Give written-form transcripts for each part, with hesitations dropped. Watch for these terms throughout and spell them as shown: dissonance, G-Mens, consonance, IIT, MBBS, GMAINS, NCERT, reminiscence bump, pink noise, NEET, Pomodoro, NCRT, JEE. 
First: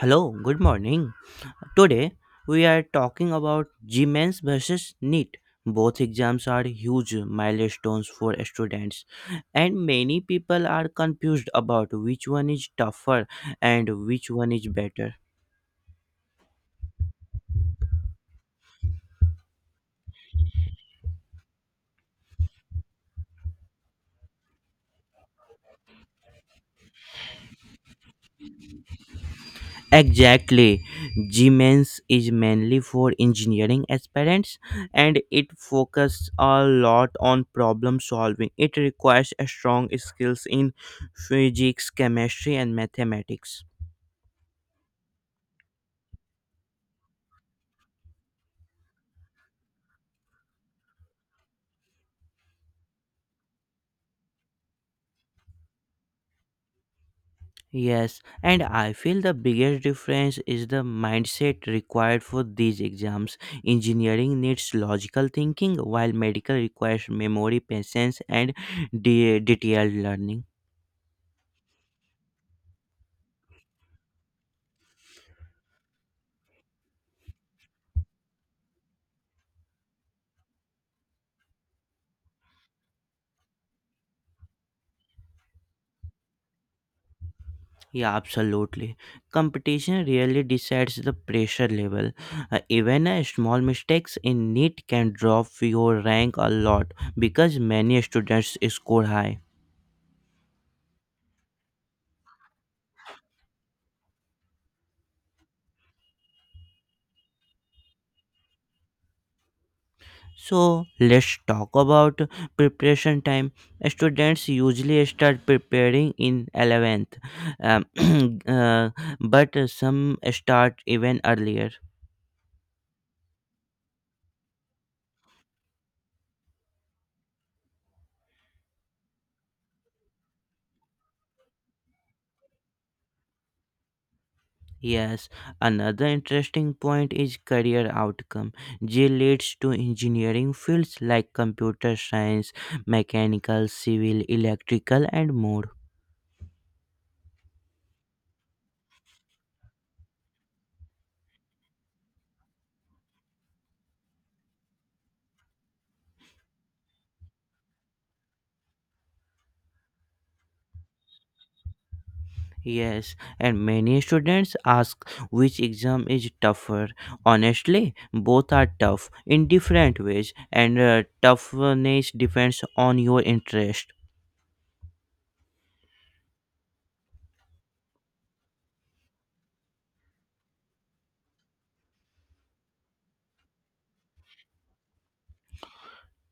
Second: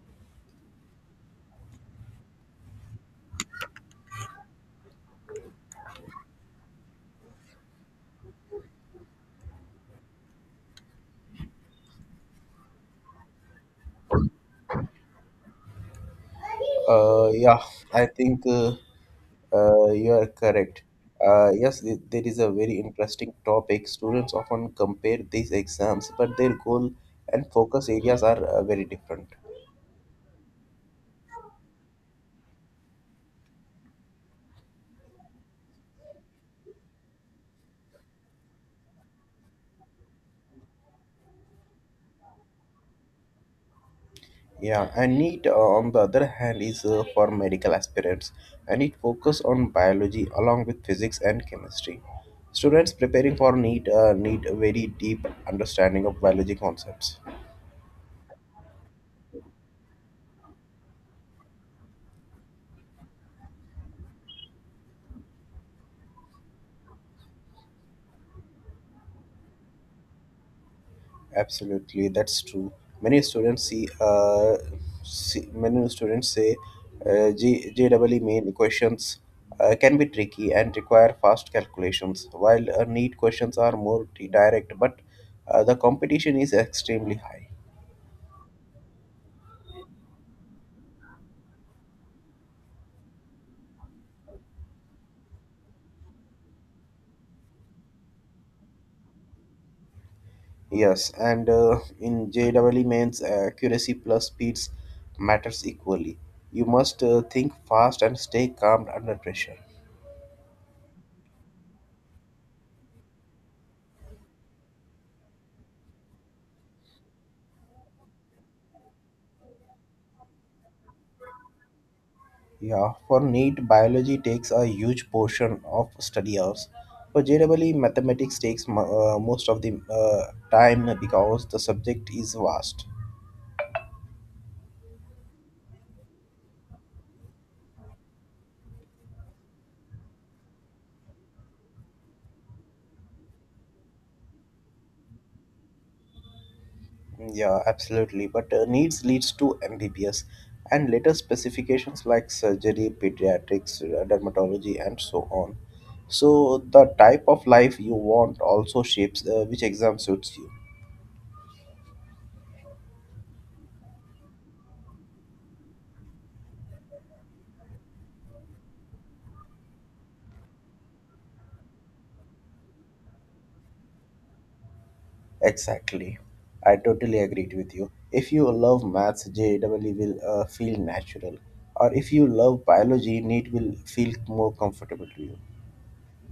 Hello, good morning. Today we are talking about G-Mens versus NEET. Both exams are huge milestones for students, and many people are confused about which one is tougher and which one is better. Yeah, I think you are correct. There is a very interesting topic. Students often compare these exams, but their goal and focus areas are very different. Exactly, G-Mens is mainly for engineering aspirants and it focuses a lot on problem solving. It requires a strong skills in physics, chemistry, and mathematics. Yeah, and NEET, on the other hand, is for medical aspirants, and it focuses on biology along with physics and chemistry. Students preparing for NEET need a very deep understanding of biology concepts. Yes, and I feel the biggest difference is the mindset required for these exams. Engineering needs logical thinking, while medical requires memory, patience, and detailed learning. Absolutely, that's true. Many students see, uh, See many students say JEE main equations can be tricky and require fast calculations, while neat questions are more direct, but the competition is extremely high. Yeah, absolutely. Competition really decides the pressure level. Even a small mistakes in NEET can drop your rank a lot because many students score high. Yes, and in JEE mains, accuracy plus speeds matters equally. You must think fast and stay calm under pressure. So let's talk about preparation time. Students usually start preparing in 11th, um, uh, but some start even earlier. Yeah, for NEET, biology takes a huge portion of study hours. For JEE, mathematics takes most of the time because the subject is vast. Yes, another interesting point is career outcome. G leads to engineering fields like computer science, mechanical, civil, electrical, and more. Yeah, absolutely. But needs leads to MBBS and later specifications like surgery, pediatrics, dermatology, and so on. So the type of life you want also shapes which exam suits you. Yes, and many students ask which exam is tougher. Honestly, both are tough in different ways, and toughness depends on your interest. Exactly. I totally agreed with you. If you love maths, JEE will feel natural. Or if you love biology, NEET will feel more comfortable to you.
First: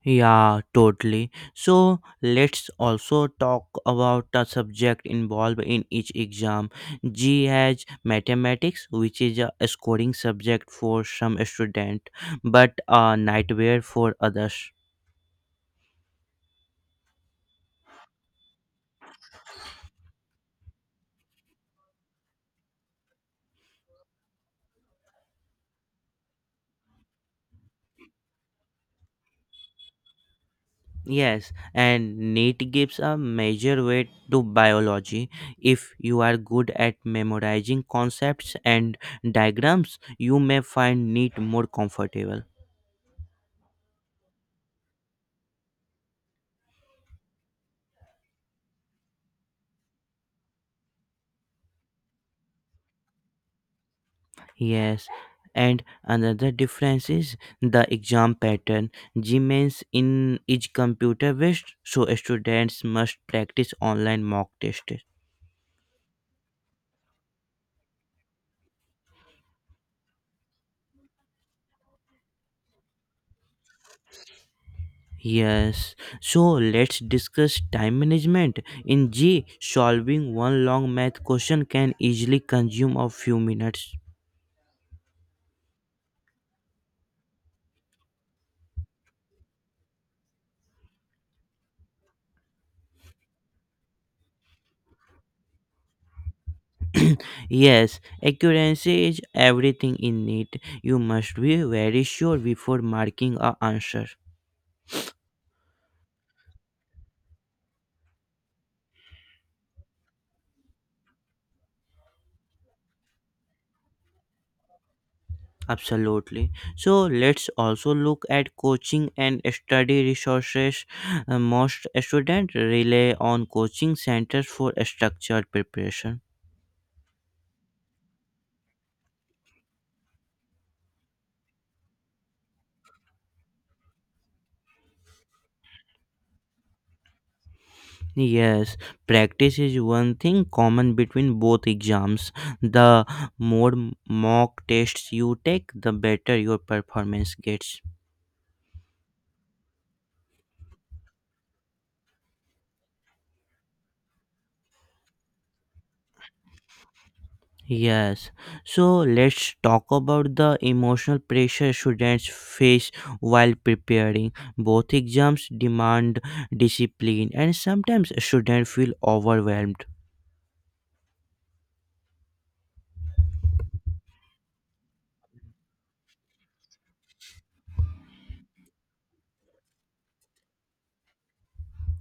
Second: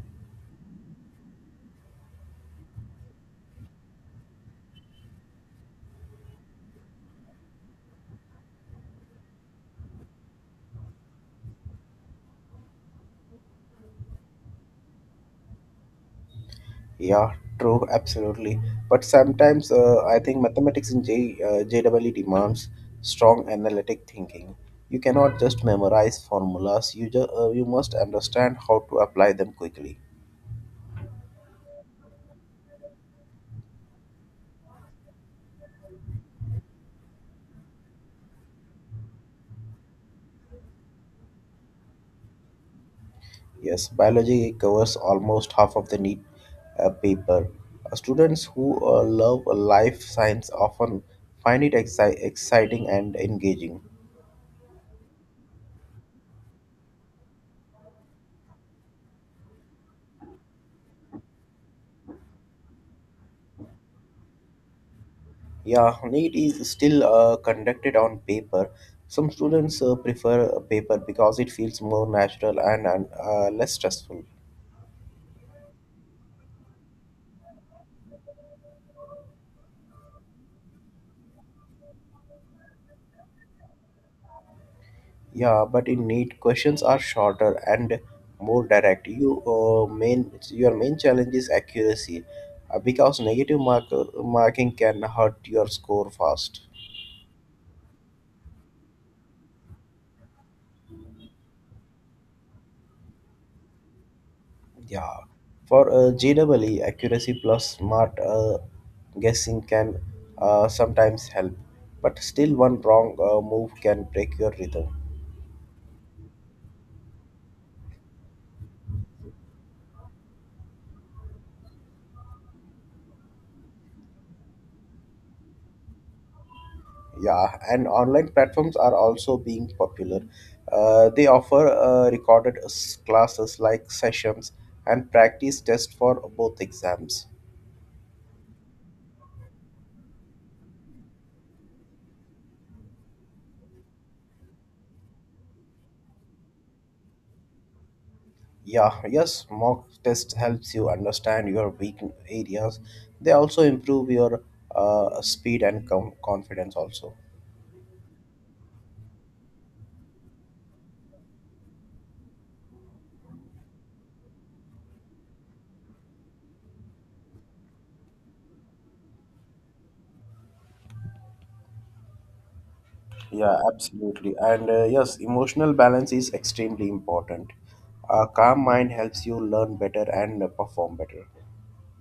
Yeah, totally. So, let's also talk about the subject involved in each exam. G has mathematics, which is a scoring subject for some student, but a nightmare for others. Yeah, true, absolutely. But sometimes I think mathematics in JEE demands strong analytic thinking. You cannot just memorize formulas, you must understand how to apply them quickly. Yes, and NEET gives a major weight to biology. If you are good at memorizing concepts and diagrams, you may find NEET more comfortable. Yes, biology covers almost half of the need paper. Students who love life science often find it exciting and engaging. Yes, and another difference is the exam pattern. GMAINS in is computer based, so students must practice online mock test. Yeah, NEET is still conducted on paper. Some students prefer paper because it feels more natural and less stressful. Yes, so let's discuss time management. In G, solving one long math question can easily consume a few minutes. Yeah, but in need, questions are shorter and more direct. Your main challenge is accuracy, because marking can hurt your score fast. Yes, accuracy is everything in it. You must be very sure before marking a answer. Yeah, for GWE, accuracy plus smart guessing can sometimes help, but still one wrong move can break your rhythm. Absolutely. So let's also look at coaching and study resources. Most students rely on coaching centers for structured preparation. Yeah, and online platforms are also being popular. They offer recorded classes like sessions and practice tests for both exams. Yes, practice is one thing common between both exams. The more mock tests you take, the better your performance gets. Yeah, yes, mock test helps you understand your weak areas. They also improve your speed and confidence also. Yes, so let's talk about the emotional pressure students face while preparing. Both exams demand discipline, and sometimes students feel overwhelmed. Yeah, absolutely. And yes, emotional balance is extremely important. A calm mind helps you learn better and perform better.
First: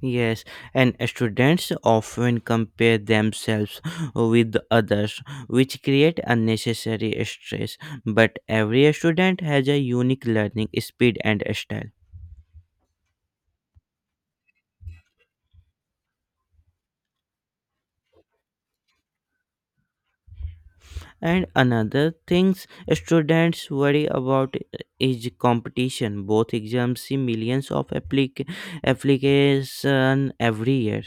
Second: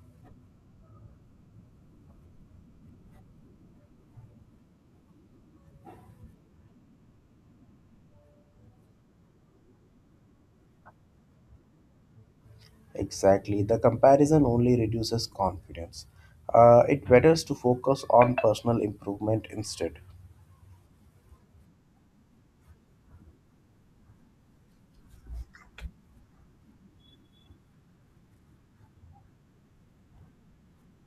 Yes, and students often compare themselves with others, which create unnecessary stress. But every student has a unique learning speed and style. Exactly. The comparison only reduces confidence. It betters to focus on personal improvement instead. And another things students worry about is competition. Both exams see millions of application every year.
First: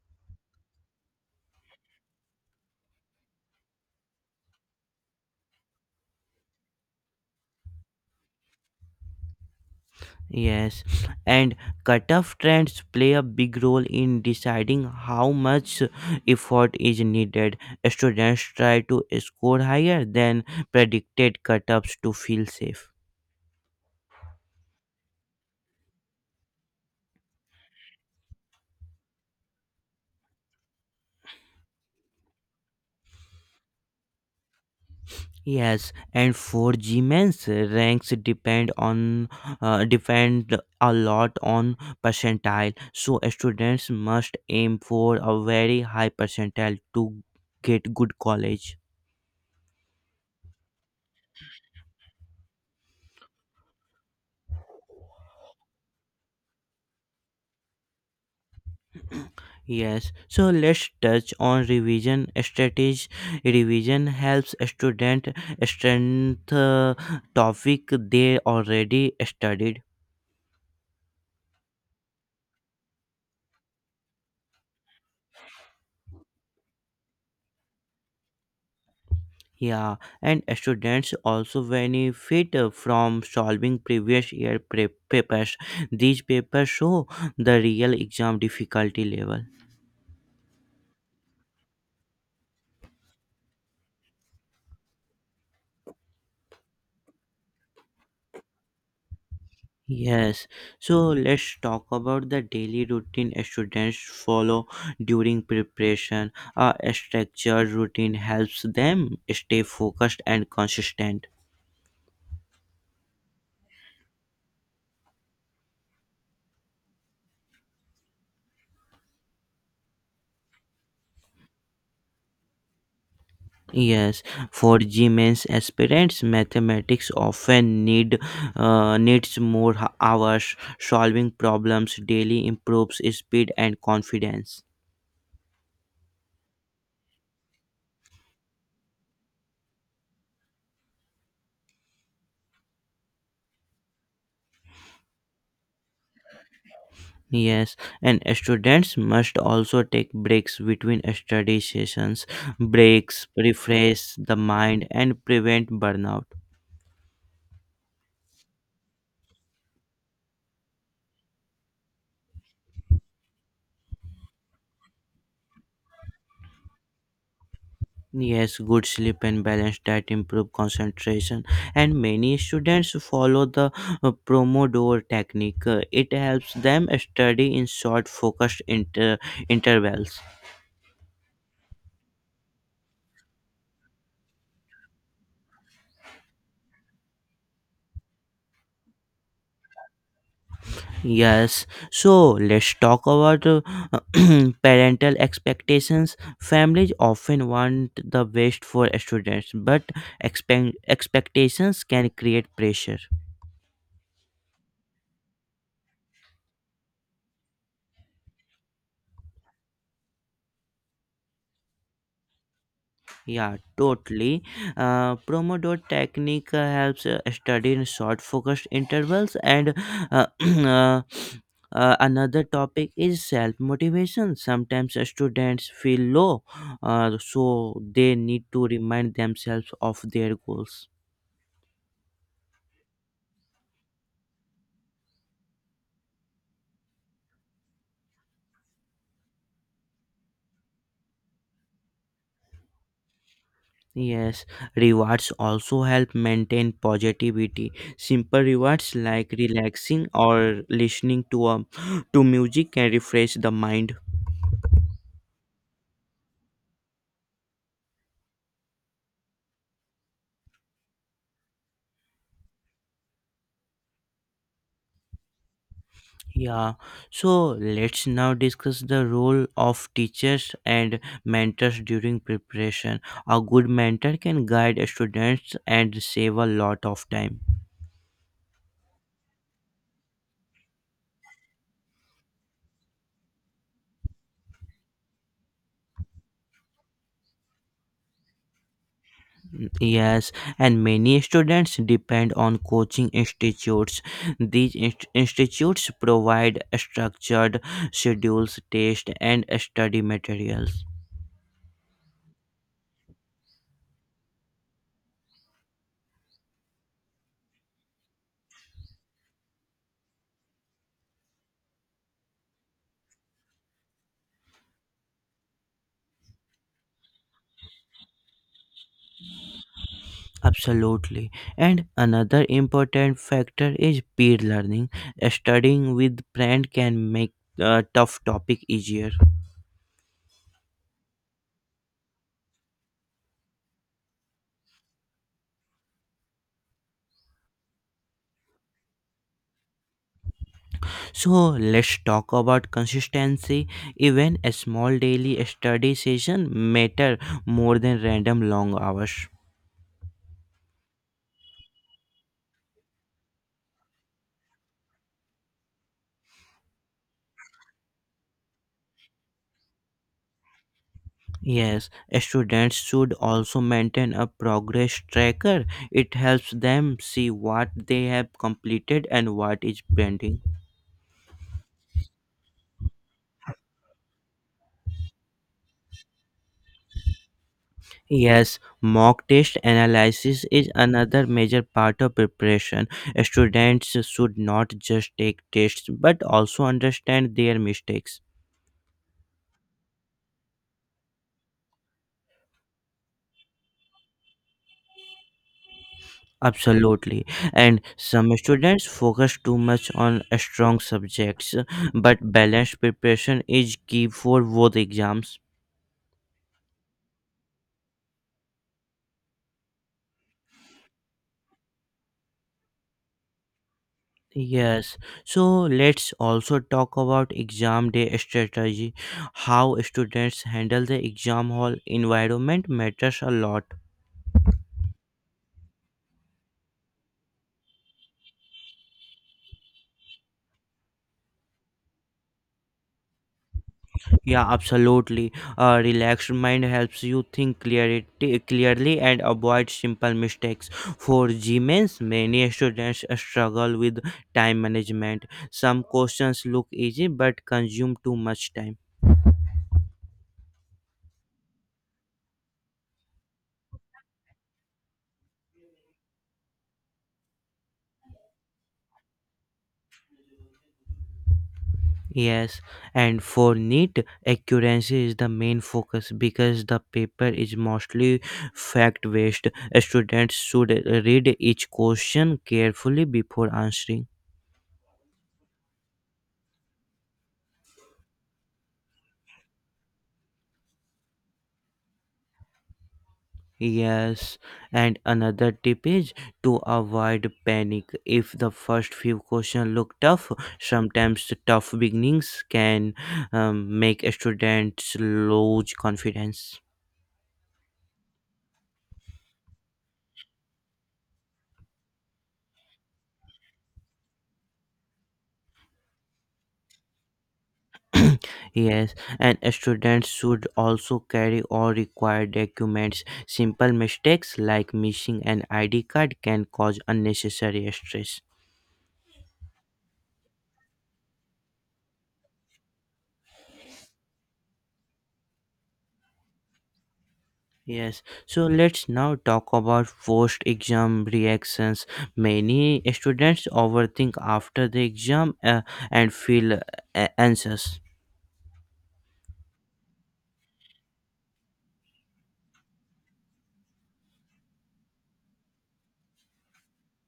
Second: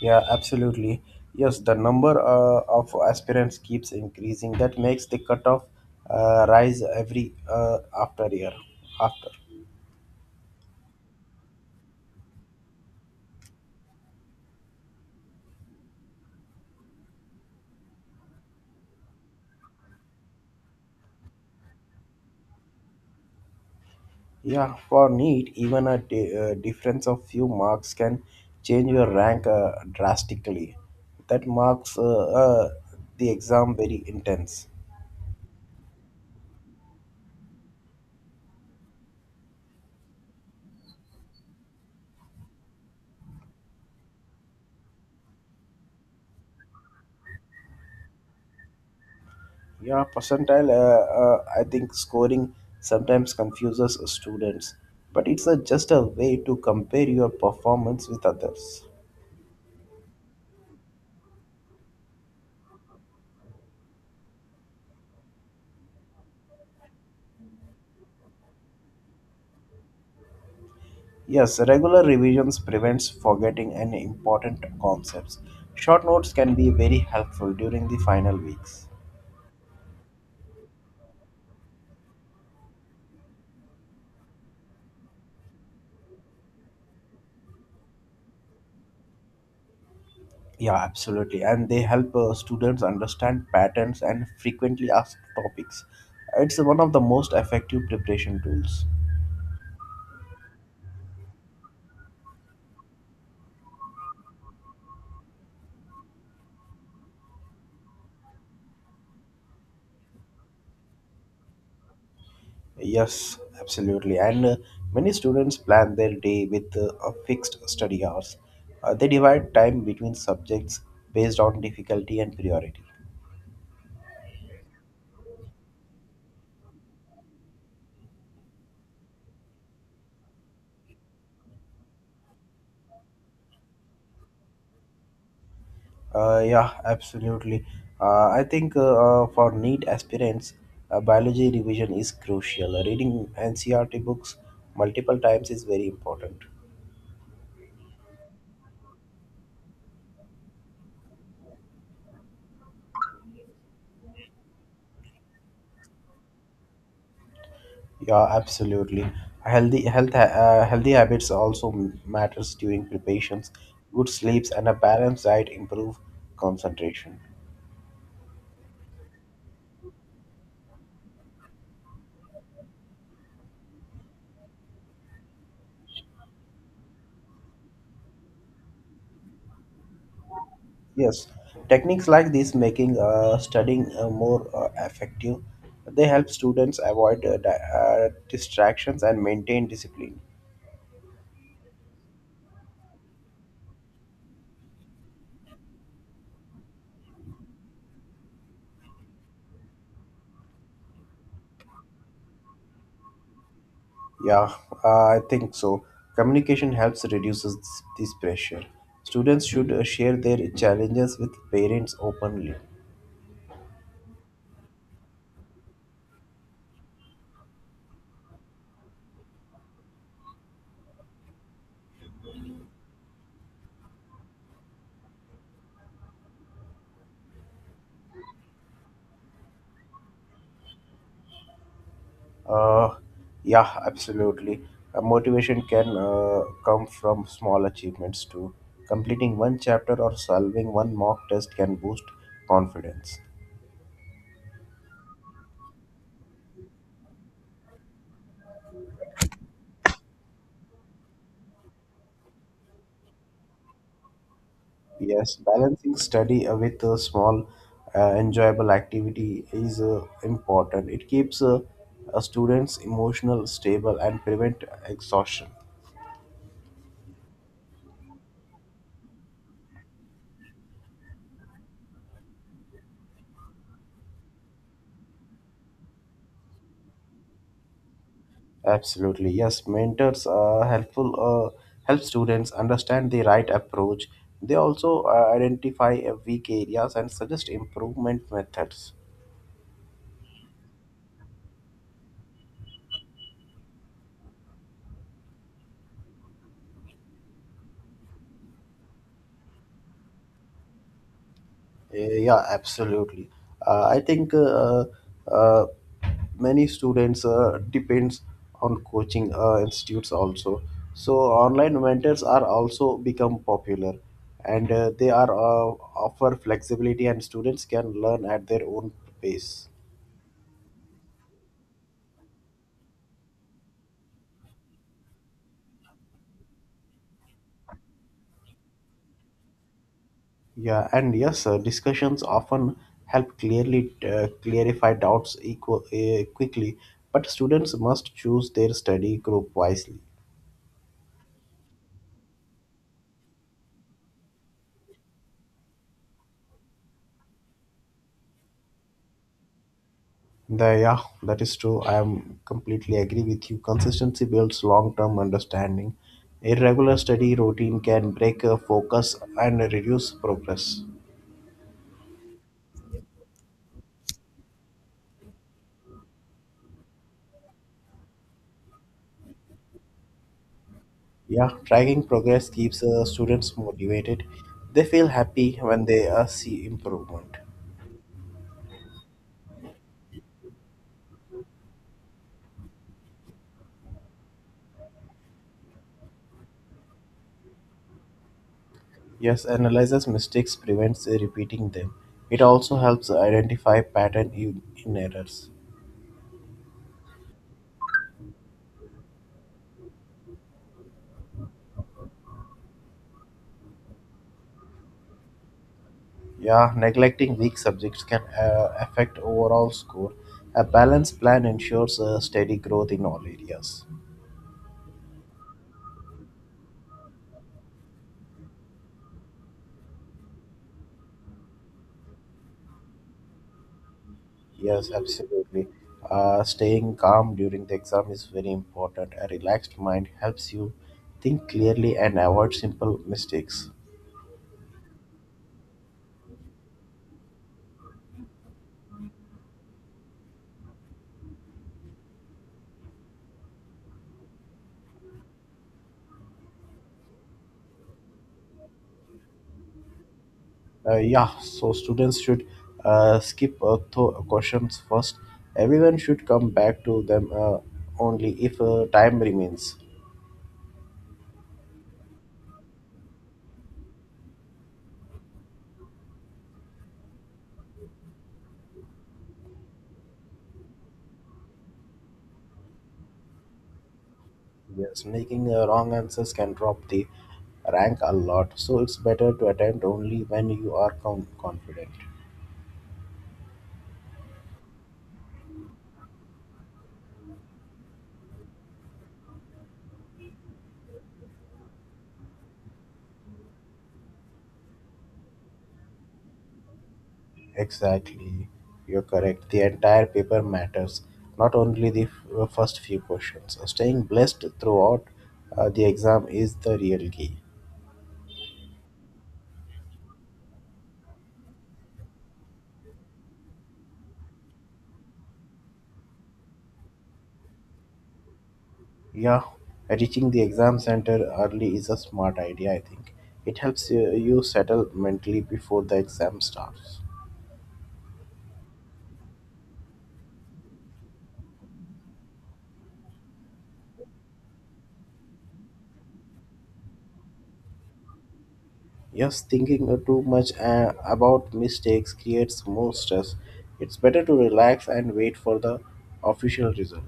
Yeah, absolutely. Yes, the number of aspirants keeps increasing. That makes the cutoff rise every after year after. Yes, and cutoff trends play a big role in deciding how much effort is needed. Students try to score higher than predicted cutoffs to feel safe. Yeah, for NEET, even a difference of few marks can change your rank drastically. That marks the exam very intense. Yes, and for G men's ranks depend a lot on percentile. So students must aim for a very high percentile to get good college. Yeah, percentile. I think scoring sometimes confuses students, but it's a, just a way to compare your performance with others. Yes, so let's touch on revision strategy. Revision helps student strengthen topic they already studied. Yes, regular revisions prevents forgetting any important concepts. Short notes can be very helpful during the final weeks. Yeah, and students also benefit from solving previous year papers. These papers show the real exam difficulty level. Yeah, absolutely, and they help students understand patterns and frequently asked topics. It's one of the most effective preparation tools. Yes, so let's talk about the daily routine students follow during preparation. A structured routine helps them stay focused and consistent. Yes, absolutely. And many students plan their day with a fixed study hours. They divide time between subjects based on difficulty and priority. Yes, for GMAS aspirants, mathematics often needs more hours. Solving problems daily improves speed and confidence. Yeah, absolutely. I think for NEET aspirants, biology revision is crucial. Reading NCRT books multiple times is very important. Yes, and students must also take breaks between study sessions. Breaks refresh the mind and prevent burnout. Yeah, absolutely. Healthy habits also matters during preparations. Good sleeps and a balanced diet improve concentration. Yes, good sleep and balance diet improve concentration, and many students follow the Pomodoro technique. It helps them study in short, focused intervals. Yes, techniques like this making studying more effective. They help students avoid distractions and maintain discipline. Yes, so let's talk about parental expectations. Families often want the best for students, but expectations can create pressure. Yeah, I think so. Communication helps reduces this pressure. Students should share their challenges with parents openly. Yeah, totally. Pomodoro technique helps study in short focused intervals, and uh, uh, another topic is self motivation. Sometimes students feel low, so they need to remind themselves of their goals. Uh, yeah, absolutely. Motivation can come from small achievements too. Completing one chapter or solving one mock test can boost confidence. Yes, rewards also help maintain positivity. Simple rewards like relaxing or listening to music can refresh the mind. Yes, balancing study with a small, enjoyable activity is important. It keeps students emotional stable and prevent exhaustion. Yeah. So let's now discuss the role of teachers and mentors during preparation. A good mentor can guide students and save a lot of time. Absolutely, yes. Mentors are helpful. Uh, Help students understand the right approach. They also identify weak areas and suggest improvement methods. Yes, and many students depend on coaching institutes. These institutes provide structured schedules, tests, and study materials. Yeah, absolutely. I think uh, many students depends on coaching institutes also. So online mentors are also become popular, and they are offer flexibility, and students can learn at their own pace. Absolutely. And another important factor is peer learning. Studying with friend can make a tough topic easier. Yeah, and yes, discussions often help clearly clarify doubts quickly, but students must choose their study group wisely. So let's talk about consistency. Even a small daily study session matter more than random long hours. Yeah, that is true. I am completely agree with you. Consistency builds long-term understanding. Irregular study routine can break focus and reduce progress. Yes, students should also maintain a progress tracker. It helps them see what they have completed and what is pending. Yeah, tracking progress keeps students motivated. They feel happy when they see improvement. Yes, mock test analysis is another major part of preparation. Students should not just take tests but also understand their mistakes. Yes, analyzes mistakes prevents repeating them. It also helps identify pattern in errors. Absolutely. And some students focus too much on strong subjects, but balanced preparation is key for both exams. Yeah, neglecting weak subjects can affect overall score. A balanced plan ensures steady growth in all areas. Yes, so let's also talk about exam day strategy. How students handle the exam hall environment matters a lot. Yes, absolutely. Staying calm during the exam is very important. A relaxed mind helps you think clearly and avoid simple mistakes. Yeah, absolutely. A relaxed mind helps you think clearly and avoid simple mistakes. For Gmains, many students struggle with time management. Some questions look easy but consume too much time. Yeah, so students should skip questions first. Everyone should come back to them only if time remains. Yes, and for neat, accuracy is the main focus because the paper is mostly fact based. Students should read each question carefully before answering. Yes, making wrong answers can drop the rank a lot, so it's better to attempt only when you are confident. Yes, and another tip is to avoid panic. If the first few questions look tough, sometimes tough beginnings can make students lose confidence. Exactly, you're correct. The entire paper matters, not only the first few questions. Staying blessed throughout the exam is the real key. Yes, and students should also carry all required documents. Simple mistakes like missing an ID card can cause unnecessary stress. Yeah, reaching the exam center early is a smart idea, I think. It helps you settle mentally before the exam starts. Yes, so let's now talk about post exam reactions. Many students overthink after the exam and feel anxious. Yes, thinking too much about mistakes creates more stress. It's better to relax and wait for the official result.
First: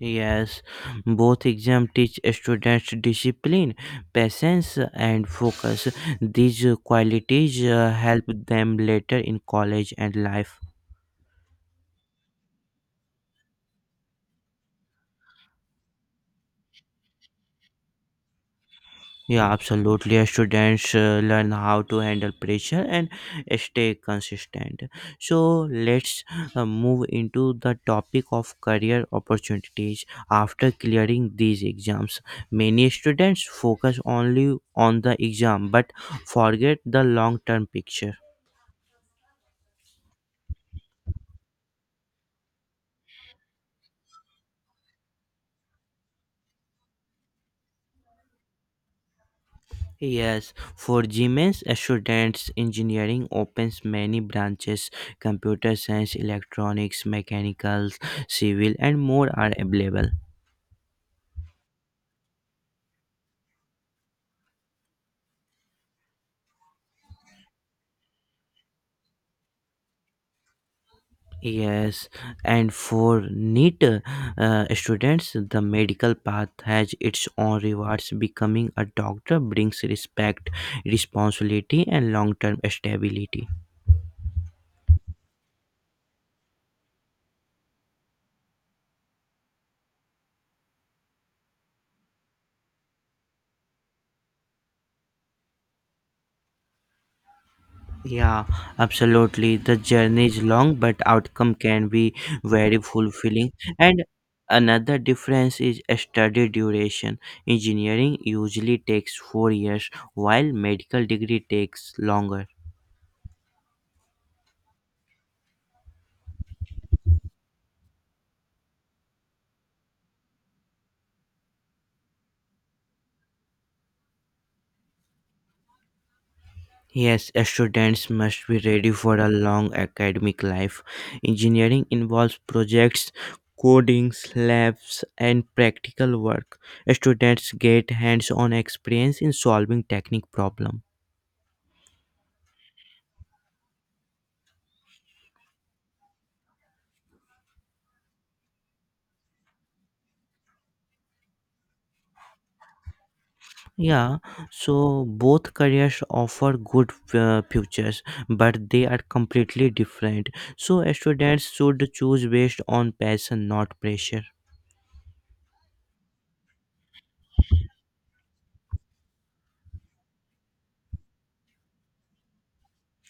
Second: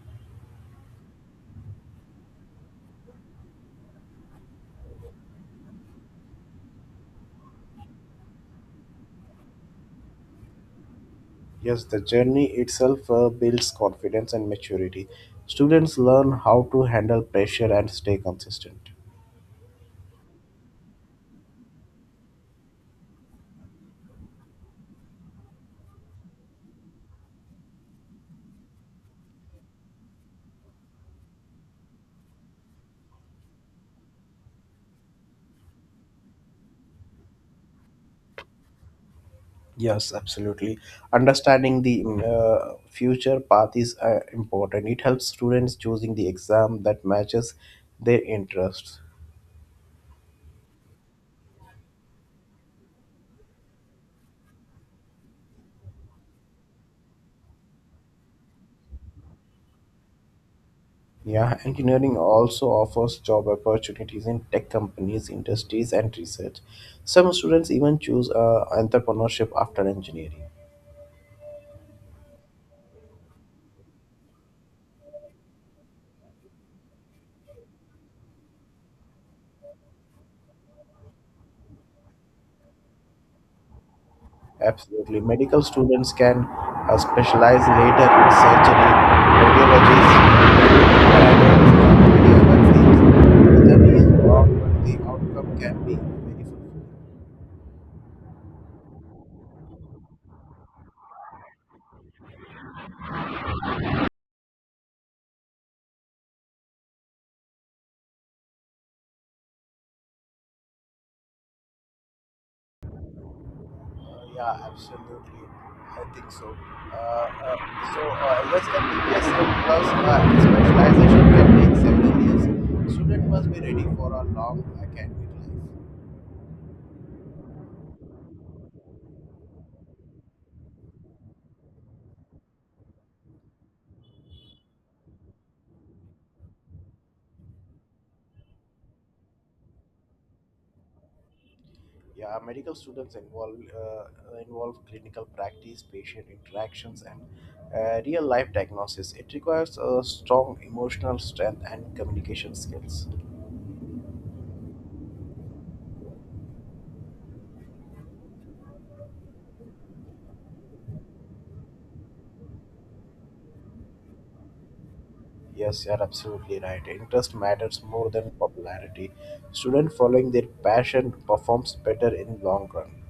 Yes, both exams teach students discipline, patience, and focus. These qualities help them later in college and life. Yes, the journey itself builds confidence and maturity. Students learn how to handle pressure and stay consistent. Yeah, absolutely. Students learn how to handle pressure and stay consistent. So, let's move into the topic of career opportunities after clearing these exams. Many students focus only on the exam but forget the long term picture. Yes, absolutely. Understanding the future path is important. It helps students choosing the exam that matches their interests. Yes, for GMS students, engineering opens many branches. Computer science, electronics, mechanicals, civil, and more are available. Yeah, engineering also offers job opportunities in tech companies, industries, and research. Some students even choose entrepreneurship after engineering. Yes, and for NEET students, the medical path has its own rewards. Becoming a doctor brings respect, responsibility, and long term stability. Absolutely. Medical students can specialize later in surgery, radiology, ideas but things whether is wrong, the outcome can be very fruitful. Yeah, absolutely. The journey is long, but outcome can be very fulfilling. And another difference is study duration. Engineering usually takes 4 years, while medical degree takes longer. Uh, yeah, absolutely. I think so. Uh, uh, so, yes, plus specialization can take several years. Student must be ready for a long academic life. Yes, students must be ready for a long academic life. Engineering involves projects, codings, labs, and practical work. Students get hands-on experience in solving technical problems. Yeah, medical students involve clinical practice, patient interactions, and real life diagnosis. It requires a strong emotional strength and communication skills. Yeah, so both careers offer good futures, but they are completely different. So students should choose based on passion, not pressure. Yes, you're absolutely right. Interest matters more than popularity. Student following their passion performs better in long run.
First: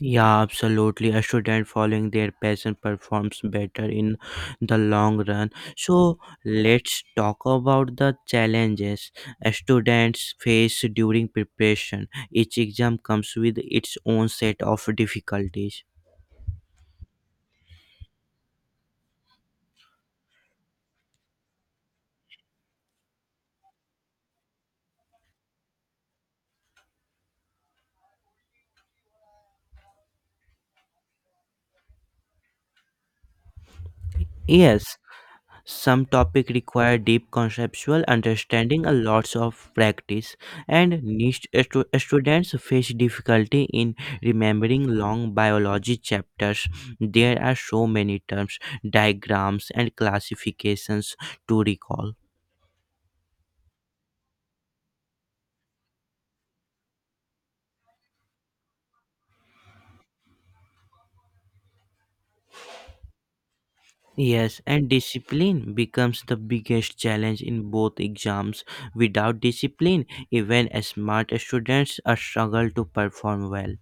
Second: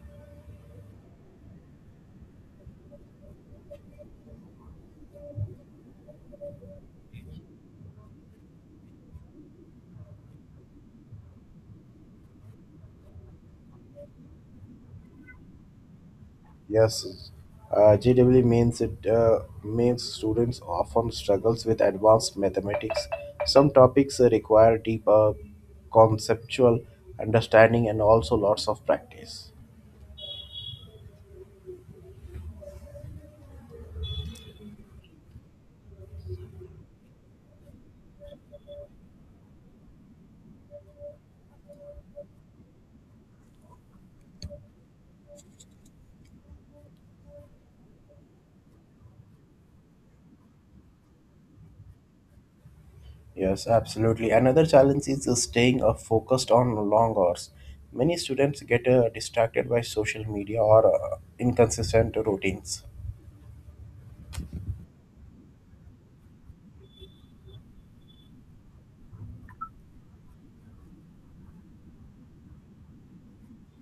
Yeah, absolutely. A student following their passion performs better in the long run. So let's talk about the challenges students face during preparation. Each exam comes with its own set of difficulties. Yes, GW means students often struggles with advanced mathematics. Some topics require deeper conceptual understanding and also lots of practice. Yes, some topic require deep conceptual understanding a lots of practice, and niche students face difficulty in remembering long biology chapters. There are so many terms, diagrams, and classifications to recall. Yes, absolutely. Another challenge is staying focused on long hours. Many students get distracted by social media or inconsistent routines. Yes, and discipline becomes the biggest challenge in both exams. Without discipline, even smart students struggle to perform well.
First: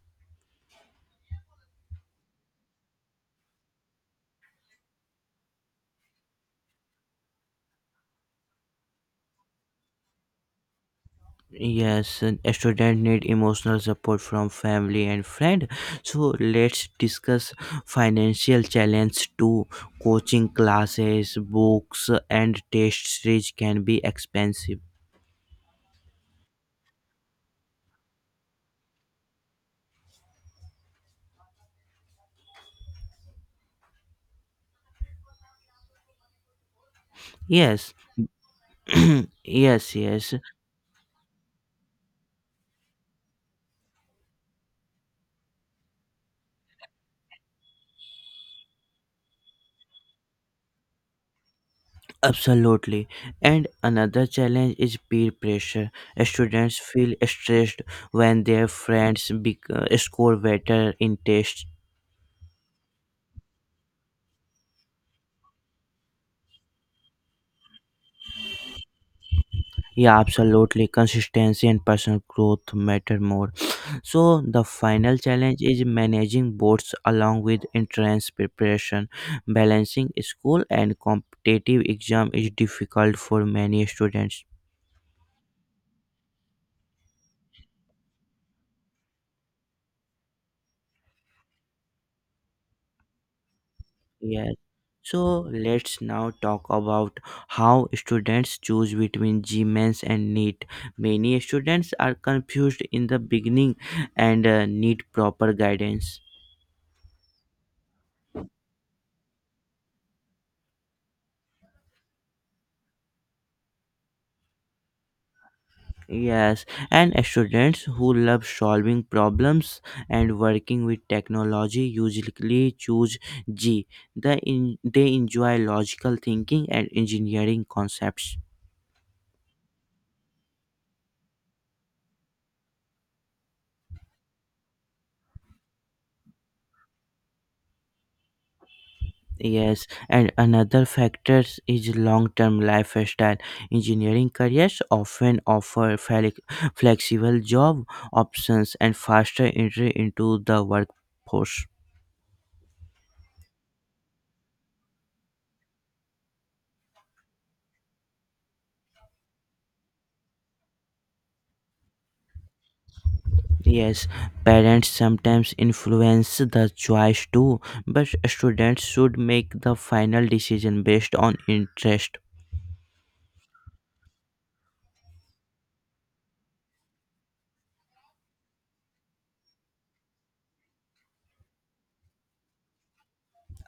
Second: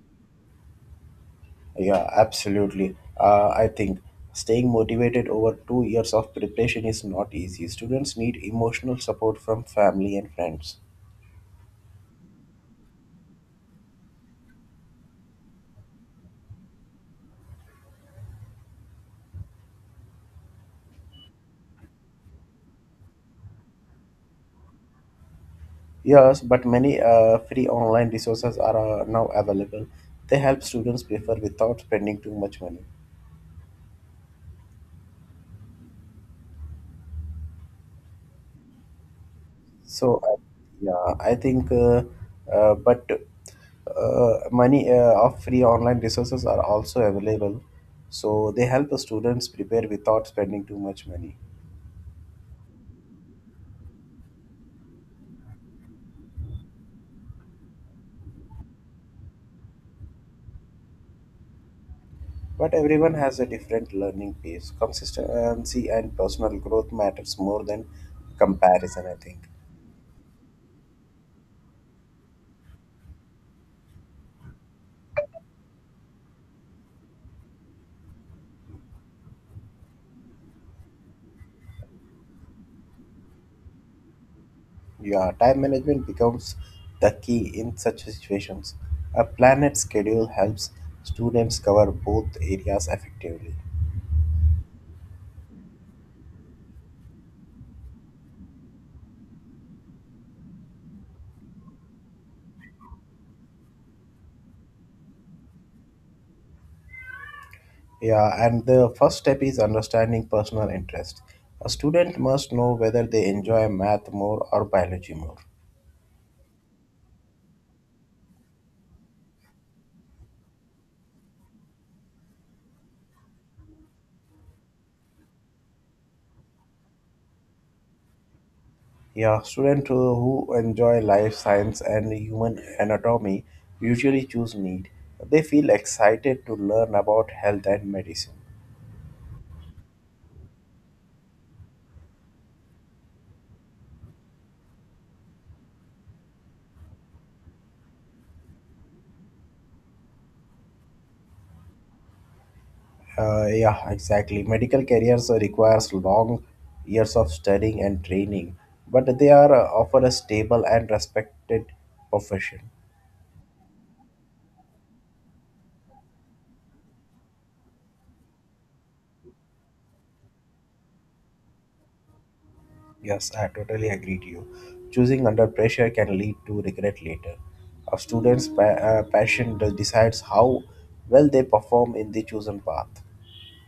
Yeah, absolutely. I think staying motivated over 2 years of preparation is not easy. Students need emotional support from family and friends. Yes, and a student need emotional support from family and friend. So let's discuss financial challenge too. Coaching classes, books, and test series can be expensive. Yes, but many free online resources are now available. They help students prepare without spending too much money. Yes, yes, So, yes, I- yeah, I think, uh, but money of free online resources are also available. So they help the students prepare without spending too much money. absolutely. And another challenge is peer pressure. Students feel stressed when their friends score better in tests. But everyone has a different learning pace. Consistency and personal growth matters more than comparison, I think. Yeah, absolutely. Consistency and personal growth matter more. So, the final challenge is managing boards along with entrance preparation. Balancing school and competitive exam is difficult for many students. Yeah, time management becomes the key in such situations. A planned schedule helps students cover both areas effectively. Yes. So, let's now talk about how students choose between GMANS and NEET. Many students are confused in the beginning and need proper guidance. Yeah, and the first step is understanding personal interest. A student must know whether they enjoy math more or biology more. Yes, and students who love solving problems and working with technology usually choose G. They enjoy logical thinking and engineering concepts. Yeah, students who enjoy life science and human anatomy usually choose need. They feel excited to learn about health and medicine. Yes, and another factor is long-term lifestyle. Engineering careers often offer flexible job options and faster entry into the workforce. Yeah, exactly. Medical careers requires long years of studying and training, but they are offer a stable and respected profession. Yes, parents sometimes influence the choice too, but students should make the final decision based on interest. Yes, I totally agree to you. Choosing under pressure can lead to regret later. A student's passion decides how well they perform in the chosen path.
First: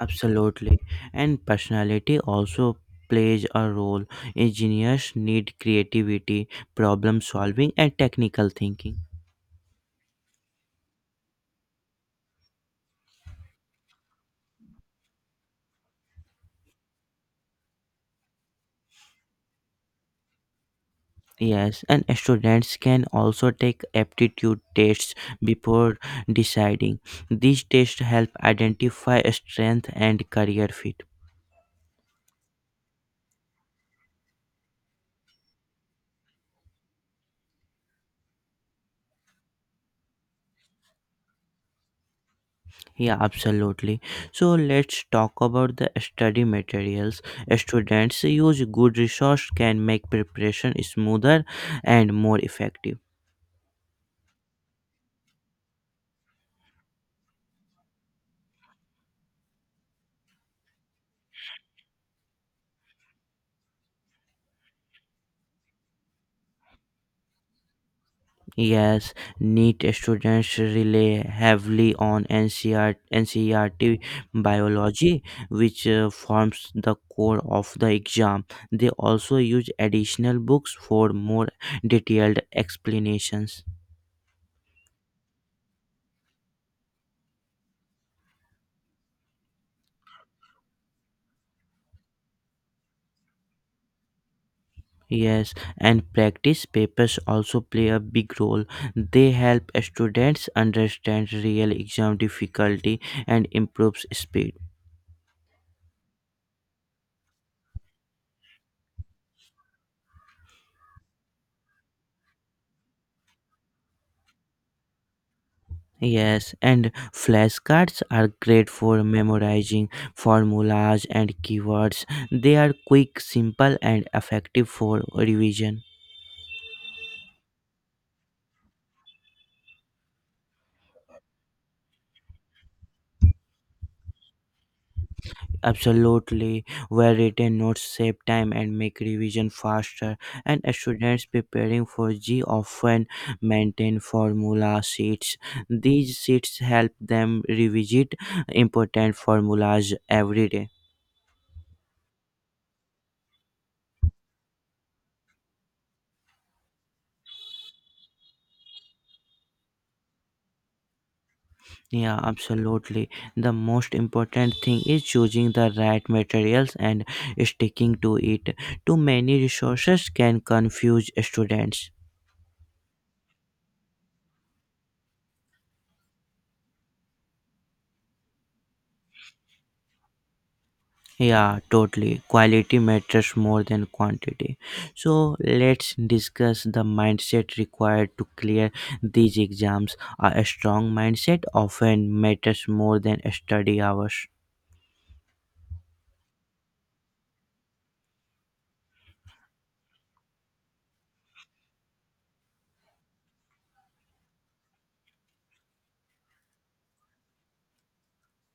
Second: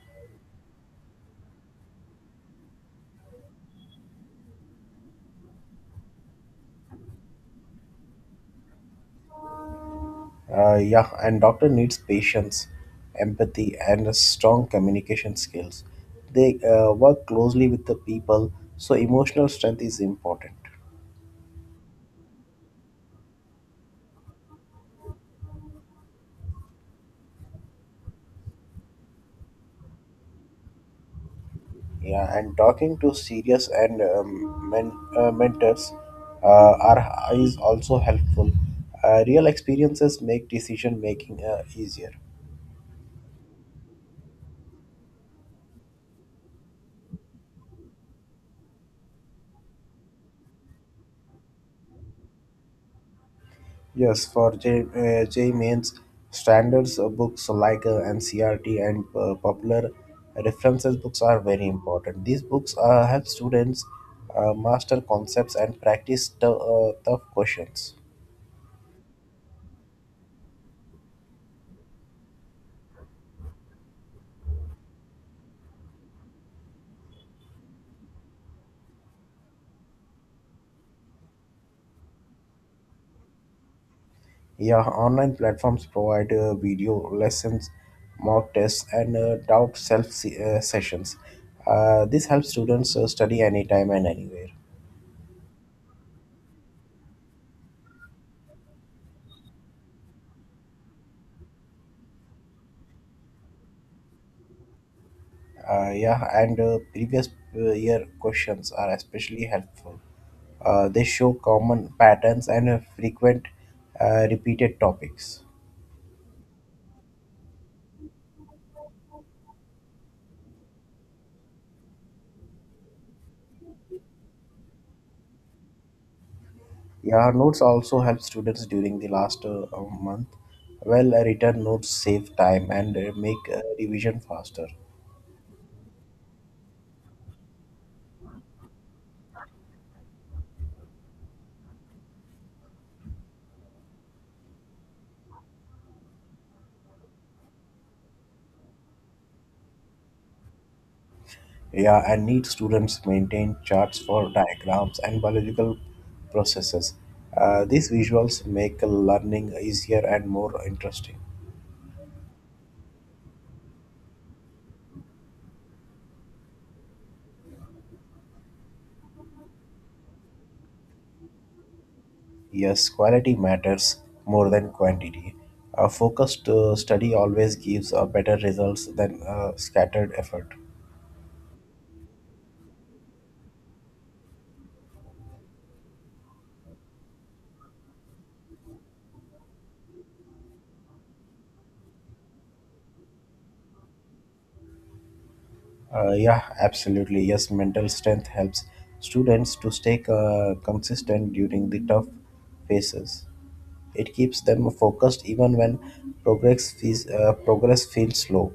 Absolutely. And personality also plays a role. Engineers need creativity, problem solving, and technical thinking. Yeah, and doctor needs patience, empathy, and a strong communication skills. They work closely with the people, so emotional strength is important. Yes, and students can also take aptitude tests before deciding. These tests help identify strength and career fit. Yeah, and talking to serious and mentors are is also helpful. Real experiences make decision making easier. Yeah, absolutely. So let's talk about the study materials. Students use good resource can make preparation smoother and more effective. Yes, for J mains standards books like NCRT and popular references books are very important. These books help students master concepts and practice tough questions. Yes, NEET students rely heavily on NCERT biology, which forms the core of the exam. They also use additional books for more detailed explanations. Yeah, online platforms provide video lessons, mock tests, and doubt sessions. This helps students study anytime and anywhere. Yes, and practice papers also play a big role. They help students understand real exam difficulty and improves speed. Yeah, and previous year questions are especially helpful. They show common patterns and frequent repeated topics. Yes, and flashcards are great for memorizing formulas and keywords. They are quick, simple, and effective for revision. Yeah, notes also help students during the last month. Well written notes save time and make revision faster. Absolutely, where written notes save time and make revision faster, and students preparing for G often maintain formula sheets. These sheets help them revisit important formulas every day. Yeah, and need students maintain charts for diagrams and biological processes. These visuals make learning easier and more interesting. Yeah, absolutely. The most important thing is choosing the right materials and sticking to it. Too many resources can confuse students. Yes, quality matters more than quantity. A focused study always gives better results than a scattered effort. Yeah, totally. Quality matters more than quantity. So let's discuss the mindset required to clear these exams. A strong mindset often matters more than study hours. Yeah, absolutely. Yes, mental strength helps students to stay consistent during the tough phases. It keeps them focused even when progress feels slow.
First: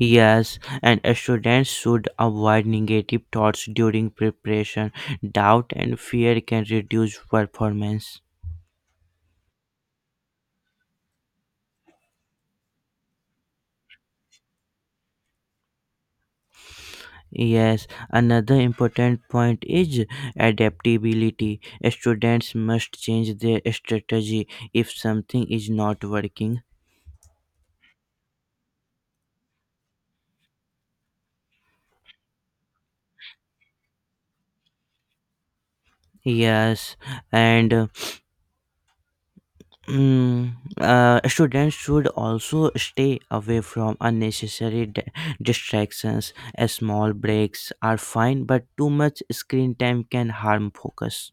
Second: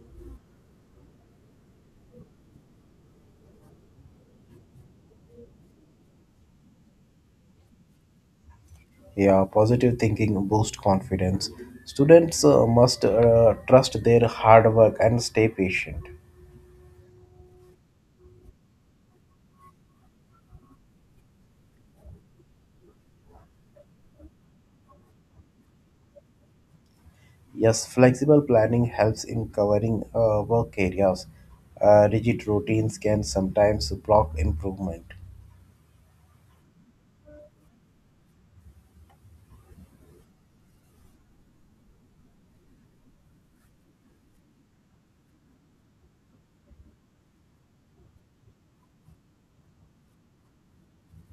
Yes, and students should avoid negative thoughts during preparation. Doubt and fear can reduce performance. Yeah, positive thinking boosts confidence. Students must trust their hard work and stay patient. Yes, another important point is adaptability. Students must change their strategy if something is not working. Yes, flexible planning helps in covering work areas. Rigid routines can sometimes block improvement. Yes, and mm, students should also stay away from unnecessary distractions. As small breaks are fine, but too much screen time can harm focus.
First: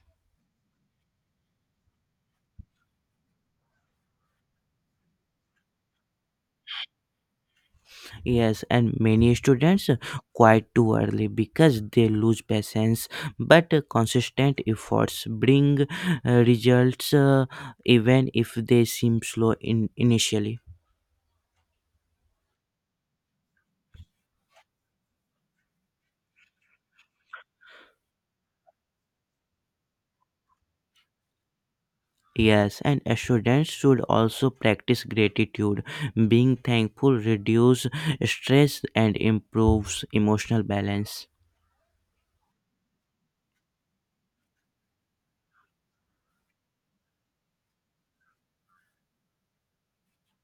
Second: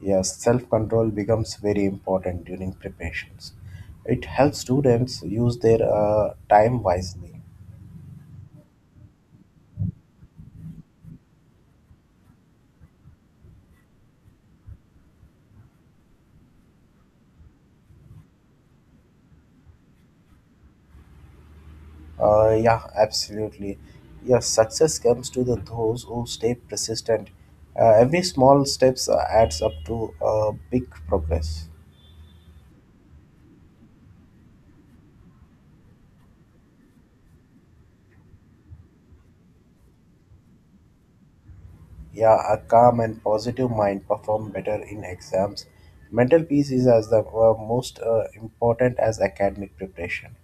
Yes, self control becomes very important during preparations. It helps students use their time wisely. Yes, and many students quit too early because they lose patience, but consistent efforts bring results even if they seem slow in initially. Yeah, absolutely. Yes, success comes to the those who stay persistent. Every small steps adds up to a big progress. Yes, and students should also practice gratitude. Being thankful reduces stress and improves emotional balance. Yeah, a calm and positive mind perform better in exams. Mental peace is as the most important as academic preparation.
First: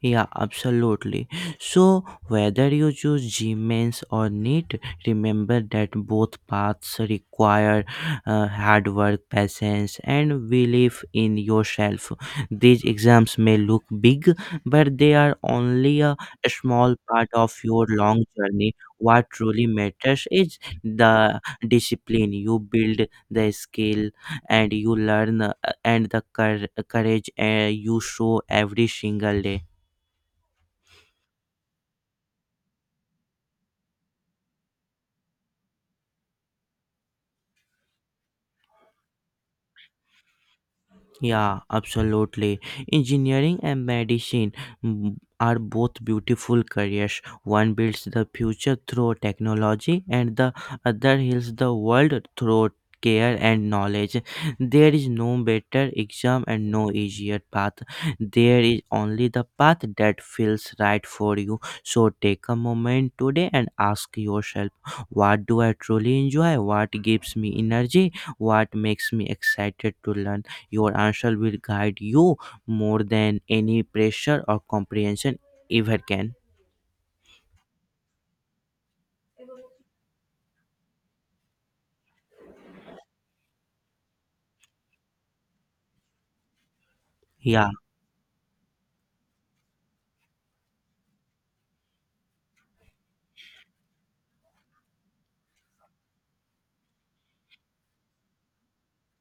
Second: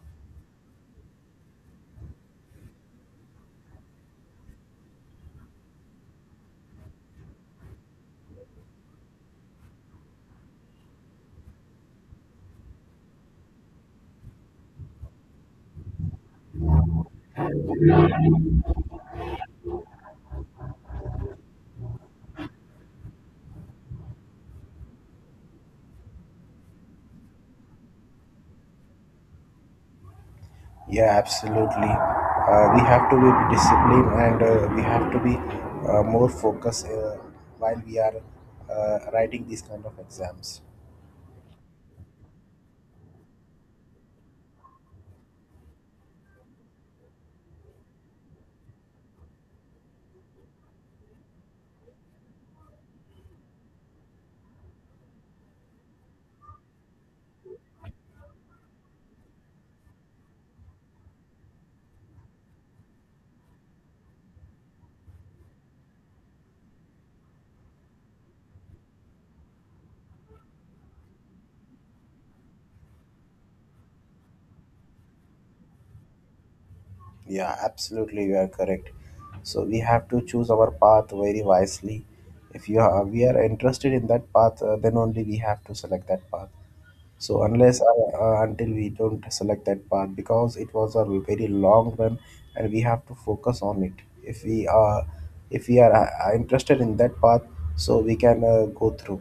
Yeah, absolutely. So, whether you choose Gmains or NEET, remember that both paths require hard work, patience, and belief in yourself. These exams may look big, but they are only a small part of your long journey. What truly matters is the discipline you build, the skill, and you learn, and the courage you show every single day. Yeah, absolutely. We have to be disciplined and we have to be more focused while we are writing these kind of exams. Yeah, absolutely. Engineering and medicine are both beautiful careers. One builds the future through technology, and the other heals the world through care and knowledge. There is no better exam and no easier path. There is only the path that feels right for you. So take a moment today and ask yourself, what do I truly enjoy? What gives me energy? What makes me excited to learn? Your answer will guide you more than any pressure or comprehension ever can. Yeah, absolutely, you are correct. So we have to choose our path very wisely. If you are, We are interested in that path, then only we have to select that path. So Yeah. unless until we don't select that path, because it was a very long run, and we have to focus on it. If we are, if we are interested in that path, so we can go through.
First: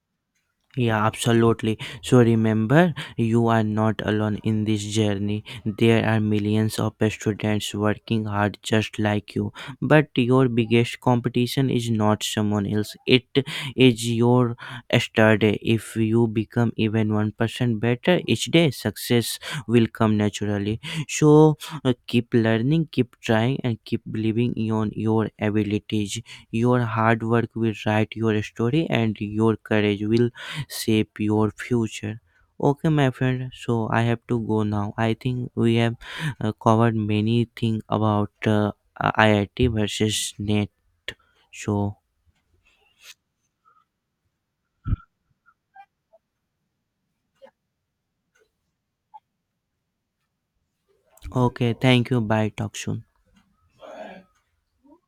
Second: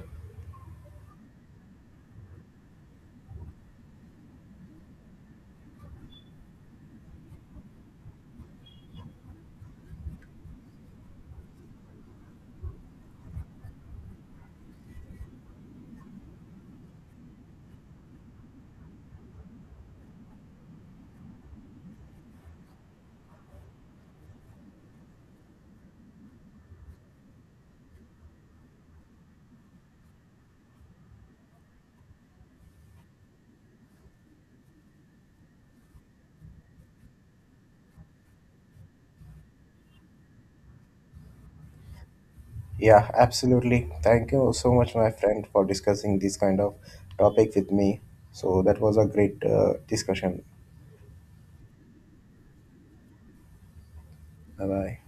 Yeah, absolutely. So remember, you are not alone in this journey. There are millions of students working hard just like you. But your biggest competition is not someone else, it is your study. If you become even 1% better each day, success will come naturally. So keep learning, keep trying, and keep believing in your abilities. Your hard work will write your story, and your courage will shape your future. Okay, my friend. So I have to go now. I think we have covered many things about IIT versus NET. So Yeah, absolutely. Thank you so much, my friend, for discussing this kind of topic with me. So that was a great discussion. okay, thank you. Bye. Talk soon. Bye bye.